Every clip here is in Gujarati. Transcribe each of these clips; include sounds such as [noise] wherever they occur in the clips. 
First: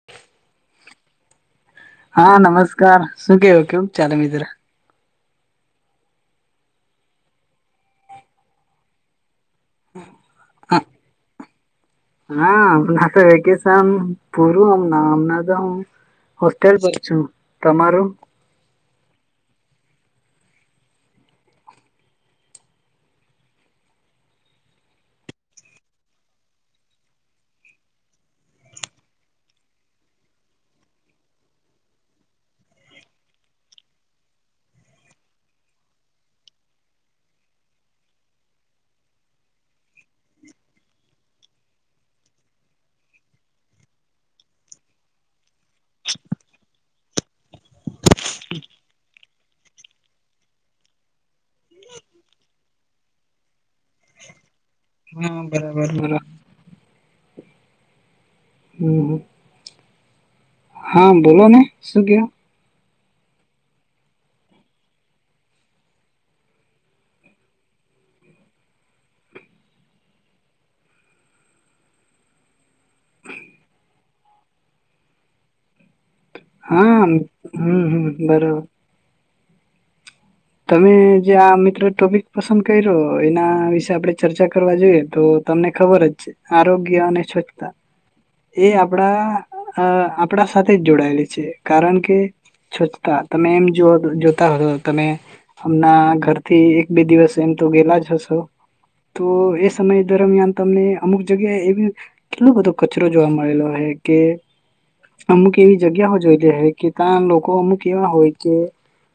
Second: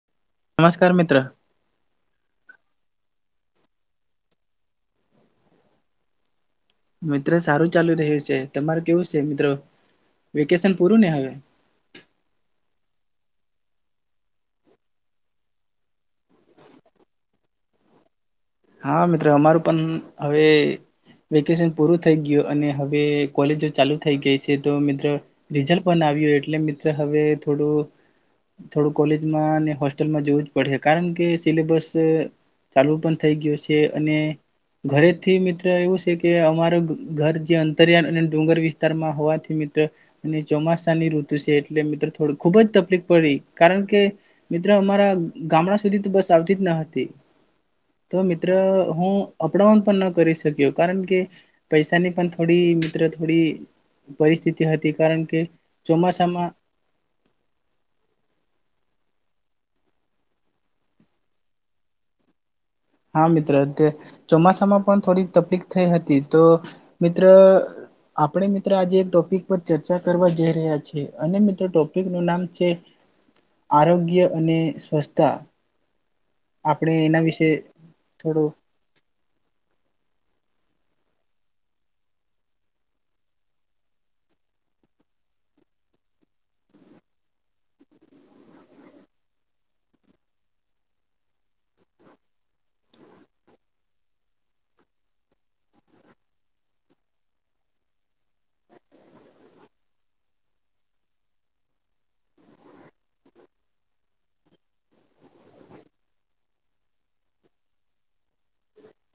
[inaudible] નમસ્કાર મિત્ર. હા નમસ્કાર શું કેવો કેવ ચાલે મિત્ર. મિત્ર સારું ચાલુ રહ્યું છે તમારું કેવું છે મિત્રો વેકેશન પૂરું ને હવે? હા અમના તો વેકેશન પૂરુંમમ તો. હોસ્ટેલ પર છું તમારું. હા મિત્રો અમારું પણ હવે. વેકેશન પૂરું થઈ ગયું અને હવે કોલેજ ચાલુ થઈ ગઈ છે તો મિત્રો. રિઝલ્ટ પણ આવ્યું એટલે મિત્ર હવે થોડું. થોડું કોલેજમાં અને હોસ્ટેલમાં જોવું જ પડશે કારણ કે સિલેબસ ચાલું પણ. થઈ ગયું છે અને ઘરેથી મિત્ર એવું છે કે અમાર ઘર જે અંતરિયાળ અને ડુંગર વિસ્તારમાં હોવાથી મિત્ર. અને ચોમાસાની ઋતુ છે એટલે મિત્રો થોડ ખુબ જ તકલીફ પડી કારણ કે. મિત્રો અમારા ગામડા સુધી તો બસ આવતી જ ન હતી. તો મિત્ર હું અપડાઉન પણ ન કરી શક્યો કારણ કે. પૈસાની પણ થોડી મિત્ર થોડી પરિસ્થિતિ હતી કારણ કે હા બરાબર બરાબર ચોમાસામાં. હમ. હા બોલો ને શું ક. હા મિત્ર અ ચોમાસામાં પણ થોડીક તકલીક થઈ હતી તો મિત્ર. આપણે મિત્રો આજે એક ટોપિક પર ચર્ચા કરવા જઈ રહ્યા છીએ અને મિત્રો ટોપિક ન નામ છે. આરોગ્ય અને સ્વસ્્થતા. હા હમ હમ થોડું બરોબર. તમે જે આ મિત્રો ટોપિક પસંદ કર્યો એના વિશે આપે ચર્ચા કરવા જોઈએ તો. તમને ખબર જ છે આરોગ્ય અને સ્વચ્છતા. એ આપણા અ આપણા સાથે જ જોડાયેલી છે કારણ કે. છોચતા તમે એમ જો જોતા હો તમે. હમણાં ઘરથી એક બે દિવસ એમ તો ગેલા જ હશેો. તો એ સમય દરમિયાન તમને અમુક જગ્યાએ એવી કેટલો બધો. વિચરો જોવા મળેલો હ કે. અમુક એવી જગ્યાઓ જોઈ લે કે ત્યાં લોકો અમુક એવા હોય કે.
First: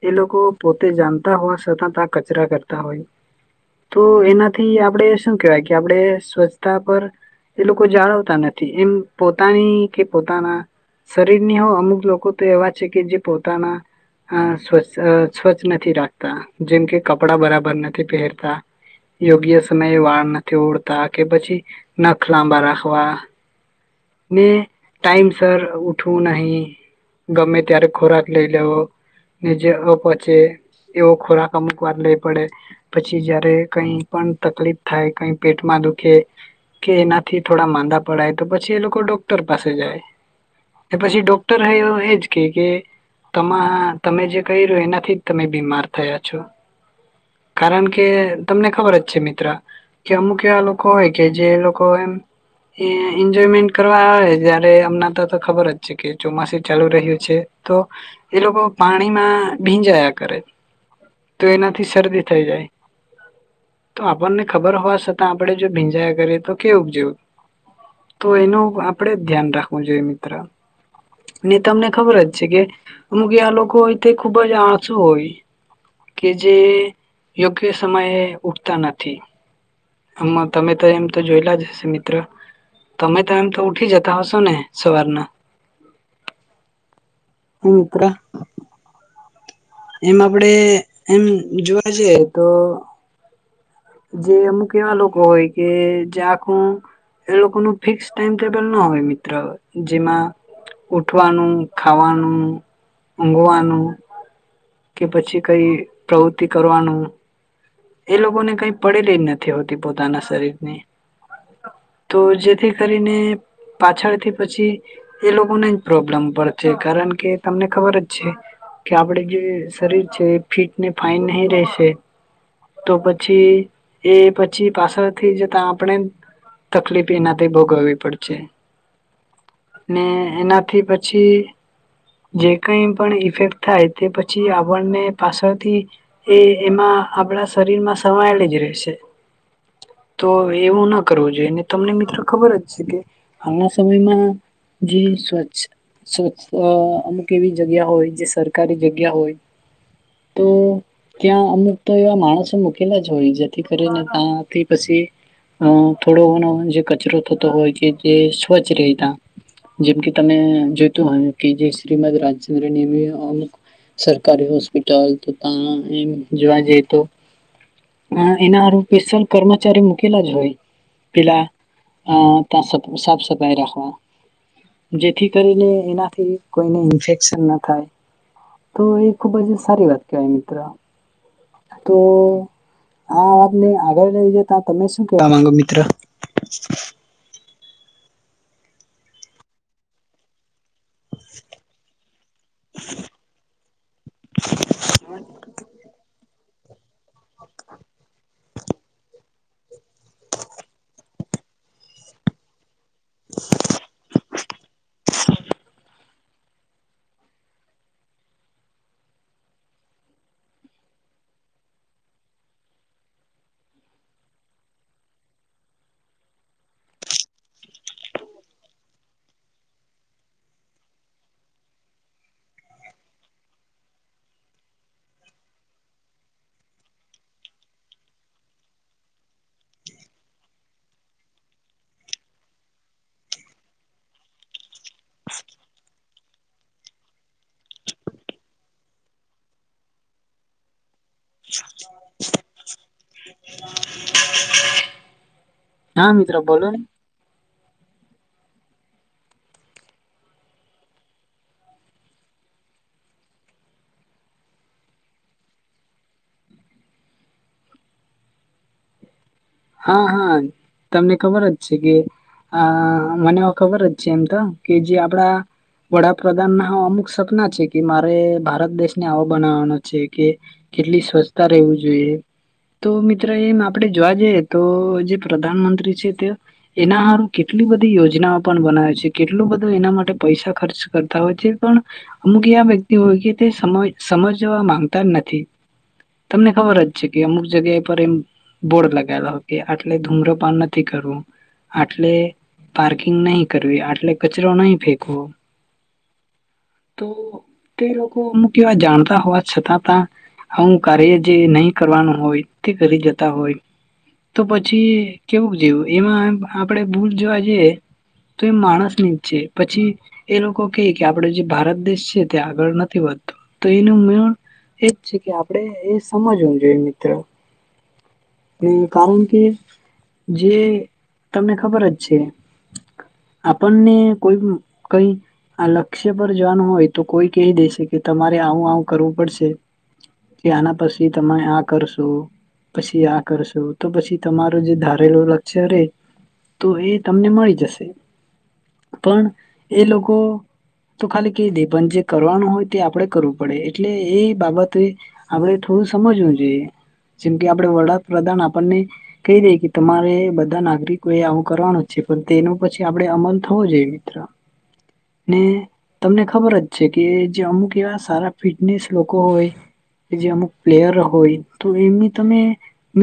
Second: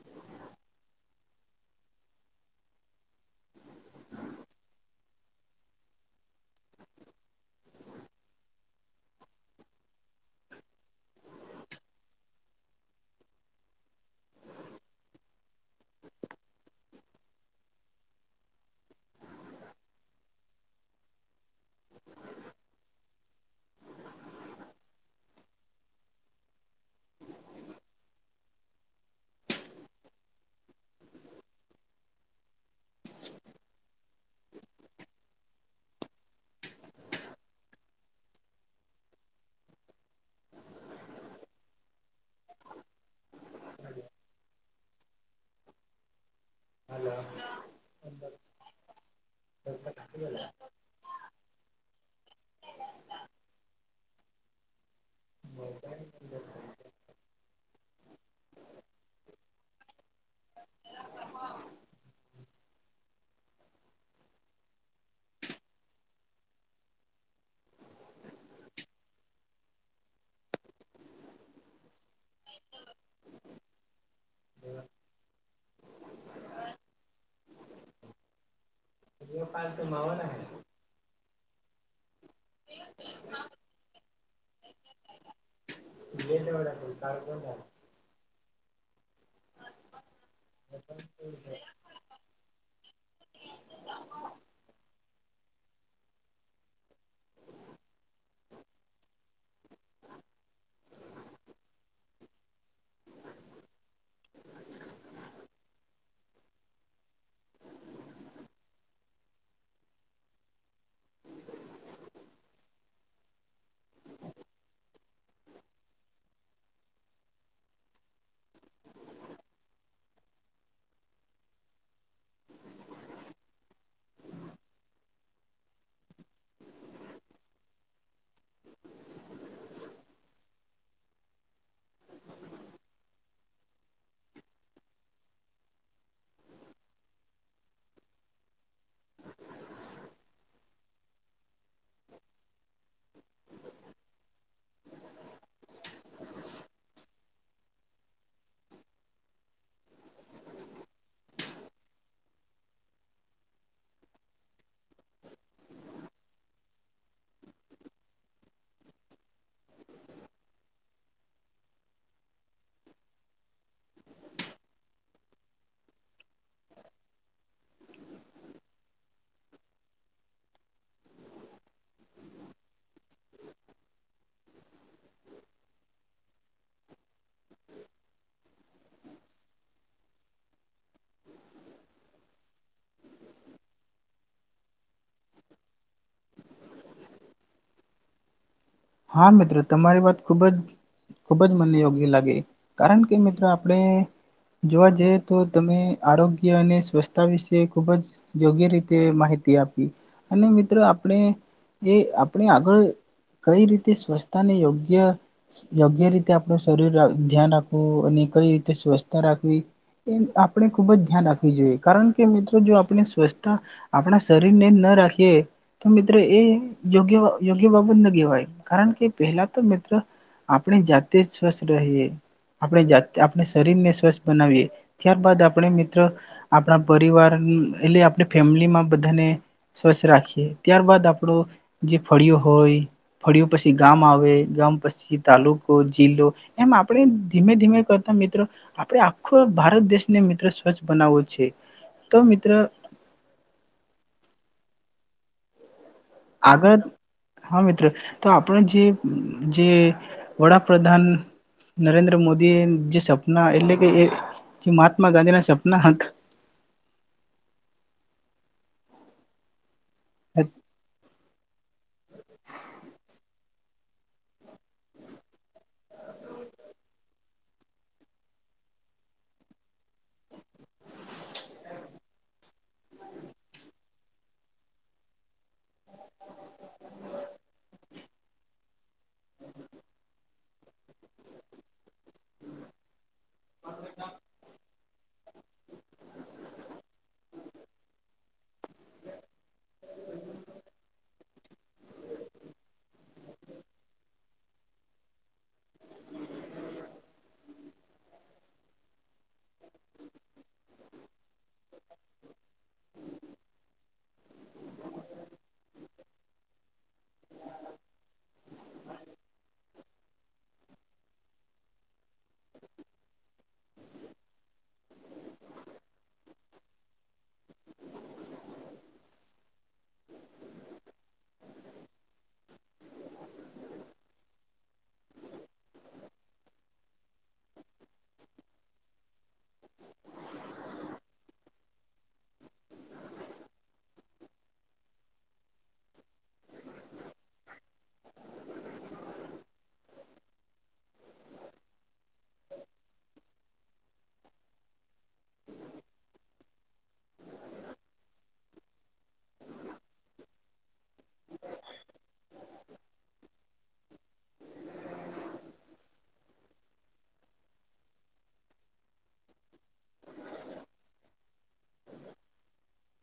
એ લોકો પોતે જાણતા હોય સતત આ કચરા કરતા હોય. તો એનાથી આપણેે શું કેહેવાય કે આપણે સ્વચ્છતા પર. એ લોકો જાળવતા નથી એમ પોતાની કે પોતાના. શરીરની હો અમુક લોકો તો એવા છે કે જે પોતાના. અ સ્વચ્ સ્વચ્છ નથી રાખતા જેમ કે કપડા બરાબર નથી પહેરતા. યોગ્ય સમયે વાળ નથી ઉડતા કે પછી નખ લાંબા રાખવા. ને ટાઈમ સર ઉઠવું નહીિ ગમે ત્યારે ખોરાક લઈ લેવો. ની જે અપહોચે એવો ખોરાક અમુક વાર લઈ પડે. પછી જયારે કઈ પણ તકલીફ થાય કઈ પેટમાં દુખે. કે એનાથી થોડા માંદા પડાય તો પછી એ લોકો ડોક્ટર પાસે જાય. પછી ડોક્ટર એવું એજ કે કે. તમા તમે જે કહી રહ્યું એનાથી જ તમે બીમાર થયા છો. કારણ કે તમને ખબર જ છે મિત્ર કે અમુક એવા લોકો. હોય કે જે લોકો એજોમેન્ટ. કરવા આવે જયારે અમના તો તો ખબર જ છે કે ચોમાસું ચાલુ રહ્યું છે તો. એ લોકો પાણીમાં ભીંજાયા કરે. તો એનાથી શરદી થઈ જાય. તો આપણને ખબર હોવા છતાં આપડણે જો ભીંજાયા કરીએ તો કેવું જેવું. તો એનું આપડે જ ધ્યાન રાખવું જોઈએ મિત્ર. ને તમને ખબર જ છે કે અમુક આ લોકો હોય તે ખુબ જ આસું હોય. કે જે યોગ્ય સમયે ઉઠતા નથી. પાાર તો માવાન. આમાં તમે તો એમ તો જોયેલા જ હશે મિત્ર. તમે તો એમ તો ઉઠી જતા હશો ને સવારના. [unintelligible] મિત્ર એમ આપડે એમ જોવા જઈએ તો જે અમુક એવા લોકો હોય કે જે આખું એ લોકો ન ફિક્સ ટાઈમ ટેબલ ના હોય મિત્ર જેમાં ઉઠવાનું ખાવાનું ઊઘવાનું કે પછી કઈ પ્રવૃતિ કરવાનું એ લોકો ને કઈ પડેલી જ નથી હોતી પોતાના શરીર ની તો જેથી કરીને પાછળથી પછી એ લોકોને જ પ્રોબ્લેમ પડસે છે કારણ કે તમને ખબર જ છે. કે આપડે જે શરીર છે એ ફીટ ને ફાઈન નહી રશે તો પછી એ પછી પાછળથી જતા આપણે તકલીફ એનાથી ભોગવવી પડશે ને એનાથી પછી જે કઈ પણ ઈફેક્ટ થાય તે પછી આપણને પાછળથી એ એમાં આપણા શરીરમાં સમાંયેલી જ રહે છે. તો એવું ના કરવું જોઈએ તમને મિત્ર ખબર જ છે કે હાલના સમયમાં જી સ્વચ્છ સ્વચ્છ અ અમુક એવી જગ્યા હોય જે સરકારી જગ્યા હોય તો ત્યાં અમુક તો એવા માણસ મૂકેલા જ હોય જેથી કરીને ત્યાથી પછી અ થોડો ઘનો જે કચરો થતો હોય કે જે સ્વચ્છ રહે તા જેમ કે તમે જોઈતો હોય કે જે શ્રીમદ રાજચદ્રમ અમુક સરકારી હોસ્પિટલ તો ત્યાં એમ જોવા જઈએ તો હ એના હારુ સ્પેશ્યલ કર્મચારી મૂકેલા જ હોય પેલા અ ત સફ સાફ સફાઈ રાખવા જેથી કરીને એનાથી કોઈને ઇન્ફેક્શન ના થાય તો એ ખુબ જ સારી વાત કહેવાય મિત્ર તો આ વાતને આગળ લઈ જે તો તમે શું કેવા માંગો મિત્ર? હા મિત્ર તમારી વાત ખુબ જ ખૂબ જ મને યોગ્ય લાગે કારણ કે મિત્રો આપણે જોવા જઈએ તો તમે આરો ગ્ય અને સ્વચ્છતા વિશે ખૂબ જ યોગ્ય રીતે માહિતી આપી અને મિત્ર આપણે એ આપણે આગળ કઈ રીતે સ્વચ્છતાને યોગ્ય યોગ્ય રીતે આપણું શરીર ધ્યાન રાખવું અને કઈ રીતે સ્વસ્થતા રાખવી એ આપણે ખૂબ જ ધ્યાન રાખવી જોઈએ કારણ કે મિત્રો જો આપણે સ્વચસ્છતા આપણા શરીરને ન રાખીએ તો મિત્રો એ યોગ્ય યોગ્ય બાબત ના કહેવાય કારણ કે પેલા તો મિત્રો આપણે જાતે જ સ્વસ્થ રહીએ આપણે જાતે આપણે શરીરને સ્વસ્થ બનાવીએ ત્યારબાદ આપણે મિત્ર આપણા પરિવાર એટલે આપણી ફેમિલીમાં બધાને સ્વસ્છ રાખીએ ત્યારબદ આપણો જે ફળીયુ હોય ફળ્યું પછી ગામ આવે ગામ પછી તાલુકો જિલ્લો એમ આપણે ધીમે ધીમે કરતા મિત્રો આપડે આખો ભારત દેશને મિત્રો સ્વચ્છ બનાવો છે તો મિત્ર [inaudible] હા મિત્ર બોલો ને આગળ હા મિત્ર તો આપનું જે જે વડાપ્રધાન નરેન્દ્ર મોદી જે સપના એટલે કે એ જે મહાત્મા ગાંધી ના સપના હતા હા હા તમને ખબર જ છે કે આ મને ખબર જ છે એમ તો કે જે આપડા વડાપ્રધાન ના અમુક સપના છે કે મારે ભારત દેશને આવો બનાવાનો છે કે કેટલી સ્વચ્છતા રહેવું જોઈએ તો મિત્ર એમ આપડે જોવા જઈએ તો જે પ્રધાનમંત્રી છે તે એના હારું કેટલી બધી યોજનાઓ પણ બનાવે છે કેટલું બધું એના માટે પૈસા ખર્ચ કરતા હોય છે પણ અમુક એ વ્યક્તિ હોય કે તે સમય સમજવા માંગતા નથી તમને ખબર જ છે કે અમુક જગ્યા પર એમ બોર્ડ લગાવેલા હો કે આટલે ધૂમ્રપન નથી કરવું આટલે પાર્કિંગ નહી કરવી આટલે કચરો નહી ફેકવો તો તે લોકો અમુક એવા જાણતા હોવા છતાં તા આવું કાર્ય જે નહી કરવાનું હોય તે કરી જતા હોય તો પછી કેવું જેવું એમાં આપડે ભૂલ જોવા જઈએ તો એ માણસ ની જ છે પછી એ લોકો કેય કે આપડે જે ભારત દેશ છે તે આગળ નથી વધતો તો એનું મે એજ છે કે આપડે એ સમજવું જોઈએ મિત્ર હ કારણ કે જે તમને ખબર જ છે આપણને કોઈ કઈ આ લક્ષ્ય પર જવાનું હોય તો કોઈ કહી દેશે કે તમારે આવું આવું કરવું પડશે કે આના પછી તમે આ કરશો પછી આ કરશો તો પછી તમારો જે ધારેલું લક્ષ્ય રેય તો એ તમને મળી જશે પણ એ લોકો તો ખાલી કહી દે પણ જે કરવાનું હોય તે આપડે કરવું પડે એટલે એ બાબતે આપડે થોડું સમજવું જોઈએ જેમ કે આપડે વડાપ્રધાન આપણને કેય દેય કે તમારે બધા નાગરિકો એ આવું કરવાનું જ છે પણ તેનો પછી આપડે અમલ થવો જોઈએ મિત્ર [inaudible] ને તમને ખબર જ છે કે જે અમુક એવા સારા ફિટનેસ લોકો હોય કે જે અમુક પ્લેયર હોય તો એમની તમે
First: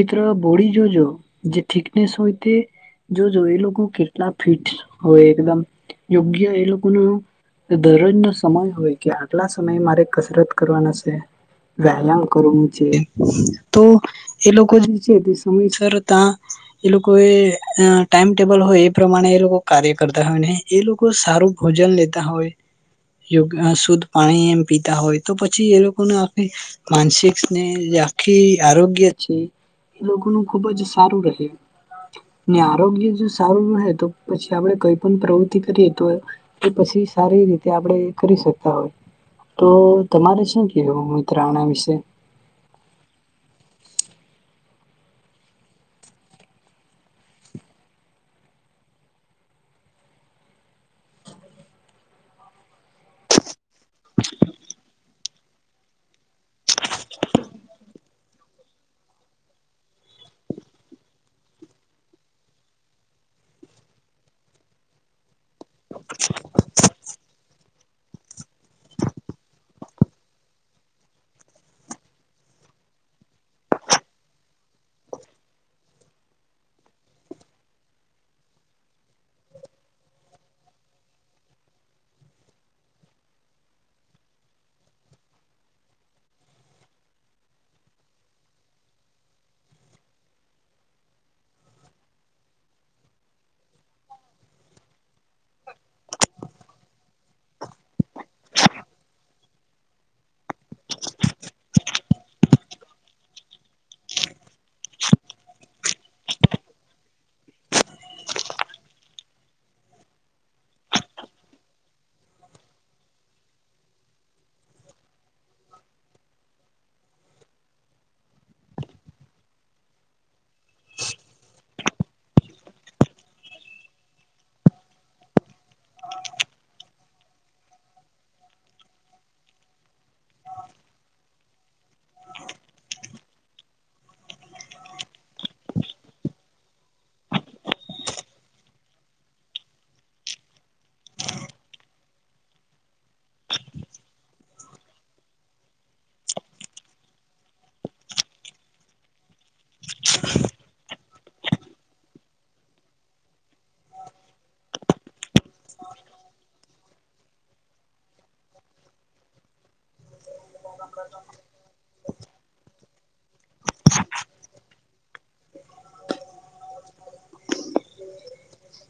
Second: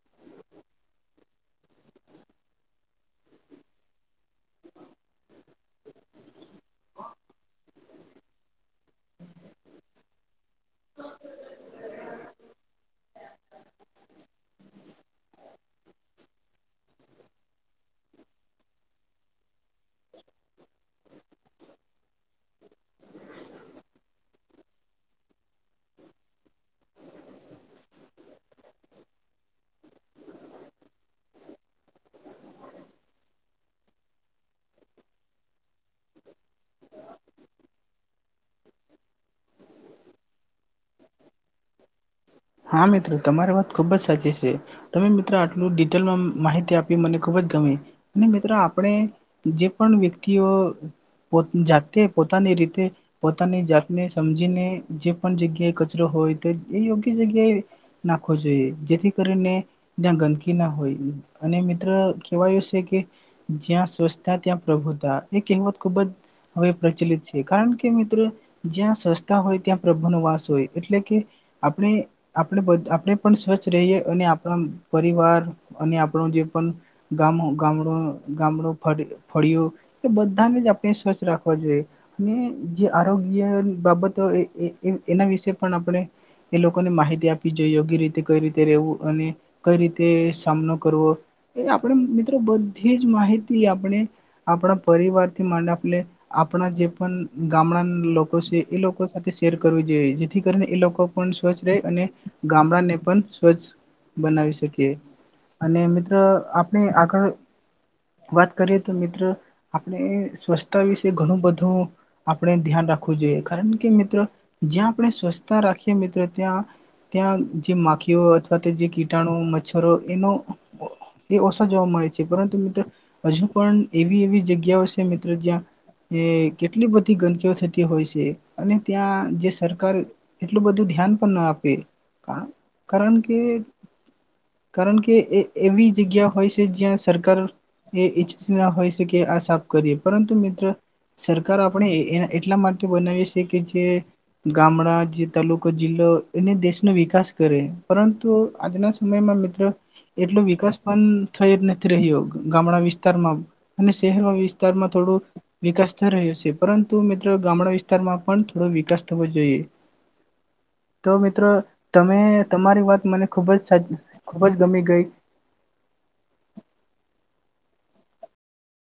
ત્ર બોડી જો જો જે થીક્નેસ હોય તે જોજો એ લોકો કેટલા ફિટ હોય એકદમ યોગ્ય એ લોકોનું દરરોજ નો સમય હોય કે આટલા સમયે મારે કસરત કરવાના વ્યાયામ કરવું છે તો એ લોકો જે છે તે સમયસરતા એ લોકો એ અ ટાઈમ ટેબલ હોય એ પ્રમાણે એ લોકો કાર્ય કરતા હોય નહી એ લોકો સારું ભોજન લેતા હોય યોગ શુદ્ધ પાણી એમ પીતા હોય તો પછી એ લોકોને આ માનસિક સ્નેહ આખી આરોગ્ય છે એ લોકોનું ખુબ જ સારું રહે ને આરોગ્ય જો સારું રહે તો પછી આપડે કઈ પણ પ્રવૃતિ કરીએ તો એ પછી સારી રીતે આપડે કરી શકતા હોય તો તમારે શું કેહવું મિત્ર આના વિશે હા મિત્ર તમારી વાત ખુબજ સાચી છે. તમે મિત્રો આટલું ડિટેલમાં માહિતી આપી મને ખુબજ ગમી અને મિત્રો આપણે જે પણ વ્યક્તિઓ પો જાતે પોતાની રીતે પોતાની જાતને સમજીને જે પણ જગ્યાએ કચરો હોય તો એ યોગ્ય જગ્યાએ નાખવો જોઈએ જેથી કરીને. ત્યાં ગંદકી ના હોય અને મિત્ર કેવાયું છે, કે. જ્યાં સ્વચ્છતા ત્યાં પ્રભુતા એ કહેવત ખુબ જ હવે પ્રચલિત છે કારણ કે કે મિત્રો જ્યાં સસ્તા હોય ત્યાં પ્રભુ નો વાસ હોય એટલે કે આપણે આપડે બ આપડે પણ સ્વચ્છ રહીએ અને આપણા પરિવાર અને આપણો જે પણ ગામું ગામડું ગામડું ફળ ફળિયું કે બધાને જ આપણે સોચ રાખવી જોઈએ. અને જે આરોગ્ય બાબતો એના વિશે પણ આપણે. એ લોકોને માહિતી આપવી જોઈએ યોગ્ય રીતે કઈ રીતે રહેવું અને કઈ રીતે સામનો કરવો. એ આપણે મિત્રો બધીજ માહિતી આપણે આપણા પરિવારથી માં આપણે. આપણા જે પણ ગામડા લોકો છે, એ લોકો સાથે શેર કરવું જોઈએ જેથી કરીને એ લોકો. પણ સ્વચ્છ રહી અને ગામડા ને પણ સ્વચ્છ બનાવી શકીએ. અને મિત્ર આપણે આગળ. વાત કરીએ તો મિત્ર આપણે સ્વચ્છતા વિશે ઘણું બધું. આપણે ધ્યાન રાખવું જોઈએ કારણ કે મિત્રો જ્યાં આપણે સ્વચસ્છતા રાખીએ મિત્રો ત્યાં. ત્યાં જે માખીઓ અથવા જે કીટાણુ મચ્છરો એનો. એ ઓછા જોવા મળે છે, પરંતુ મિત્ર હજુ પણ એવી એવી જગ્યાઓ છે, મિત્ર જ્યાં. એ કેટલી બધી ગંદકીઓ થતી હોય છે, અને ત્યાં જે સરકાર. એટલું બધું ધ્યાન પણ ના આપે કારણ કે. કારણ કે એ એવી જગ્યા હોય છે, જ્યાં સરકાર. એ ઈચ્છ ના હોય શકે આ સાફ કરીએ પરંતુ મિત્ર. સરકારો આપણે એ એટલા માટે બનાવીએ છીએ કે જે ગામડા જે. તાલુકો જિલ્લો એને દેશનો વિકાસ કરે પરંતુ આજના સમયમાં [unintelligible] એટલો વિકાસ. પણ થઈ જ નથી રહ્યો ગામડા વિસ્તારમાં અને શહેર વિસ્તારમાં થોડું. વિકાસ થ રહ્યો છે, પરંતુ મિત્રો ગામડા વિસ્તારમાં પણ થોડો વિકાસ થવો જોઈએ. તો મિત્રો તમે તમારી વાત મને ખૂબજ [unintelligible] ખૂબજ ગમી ગઈ.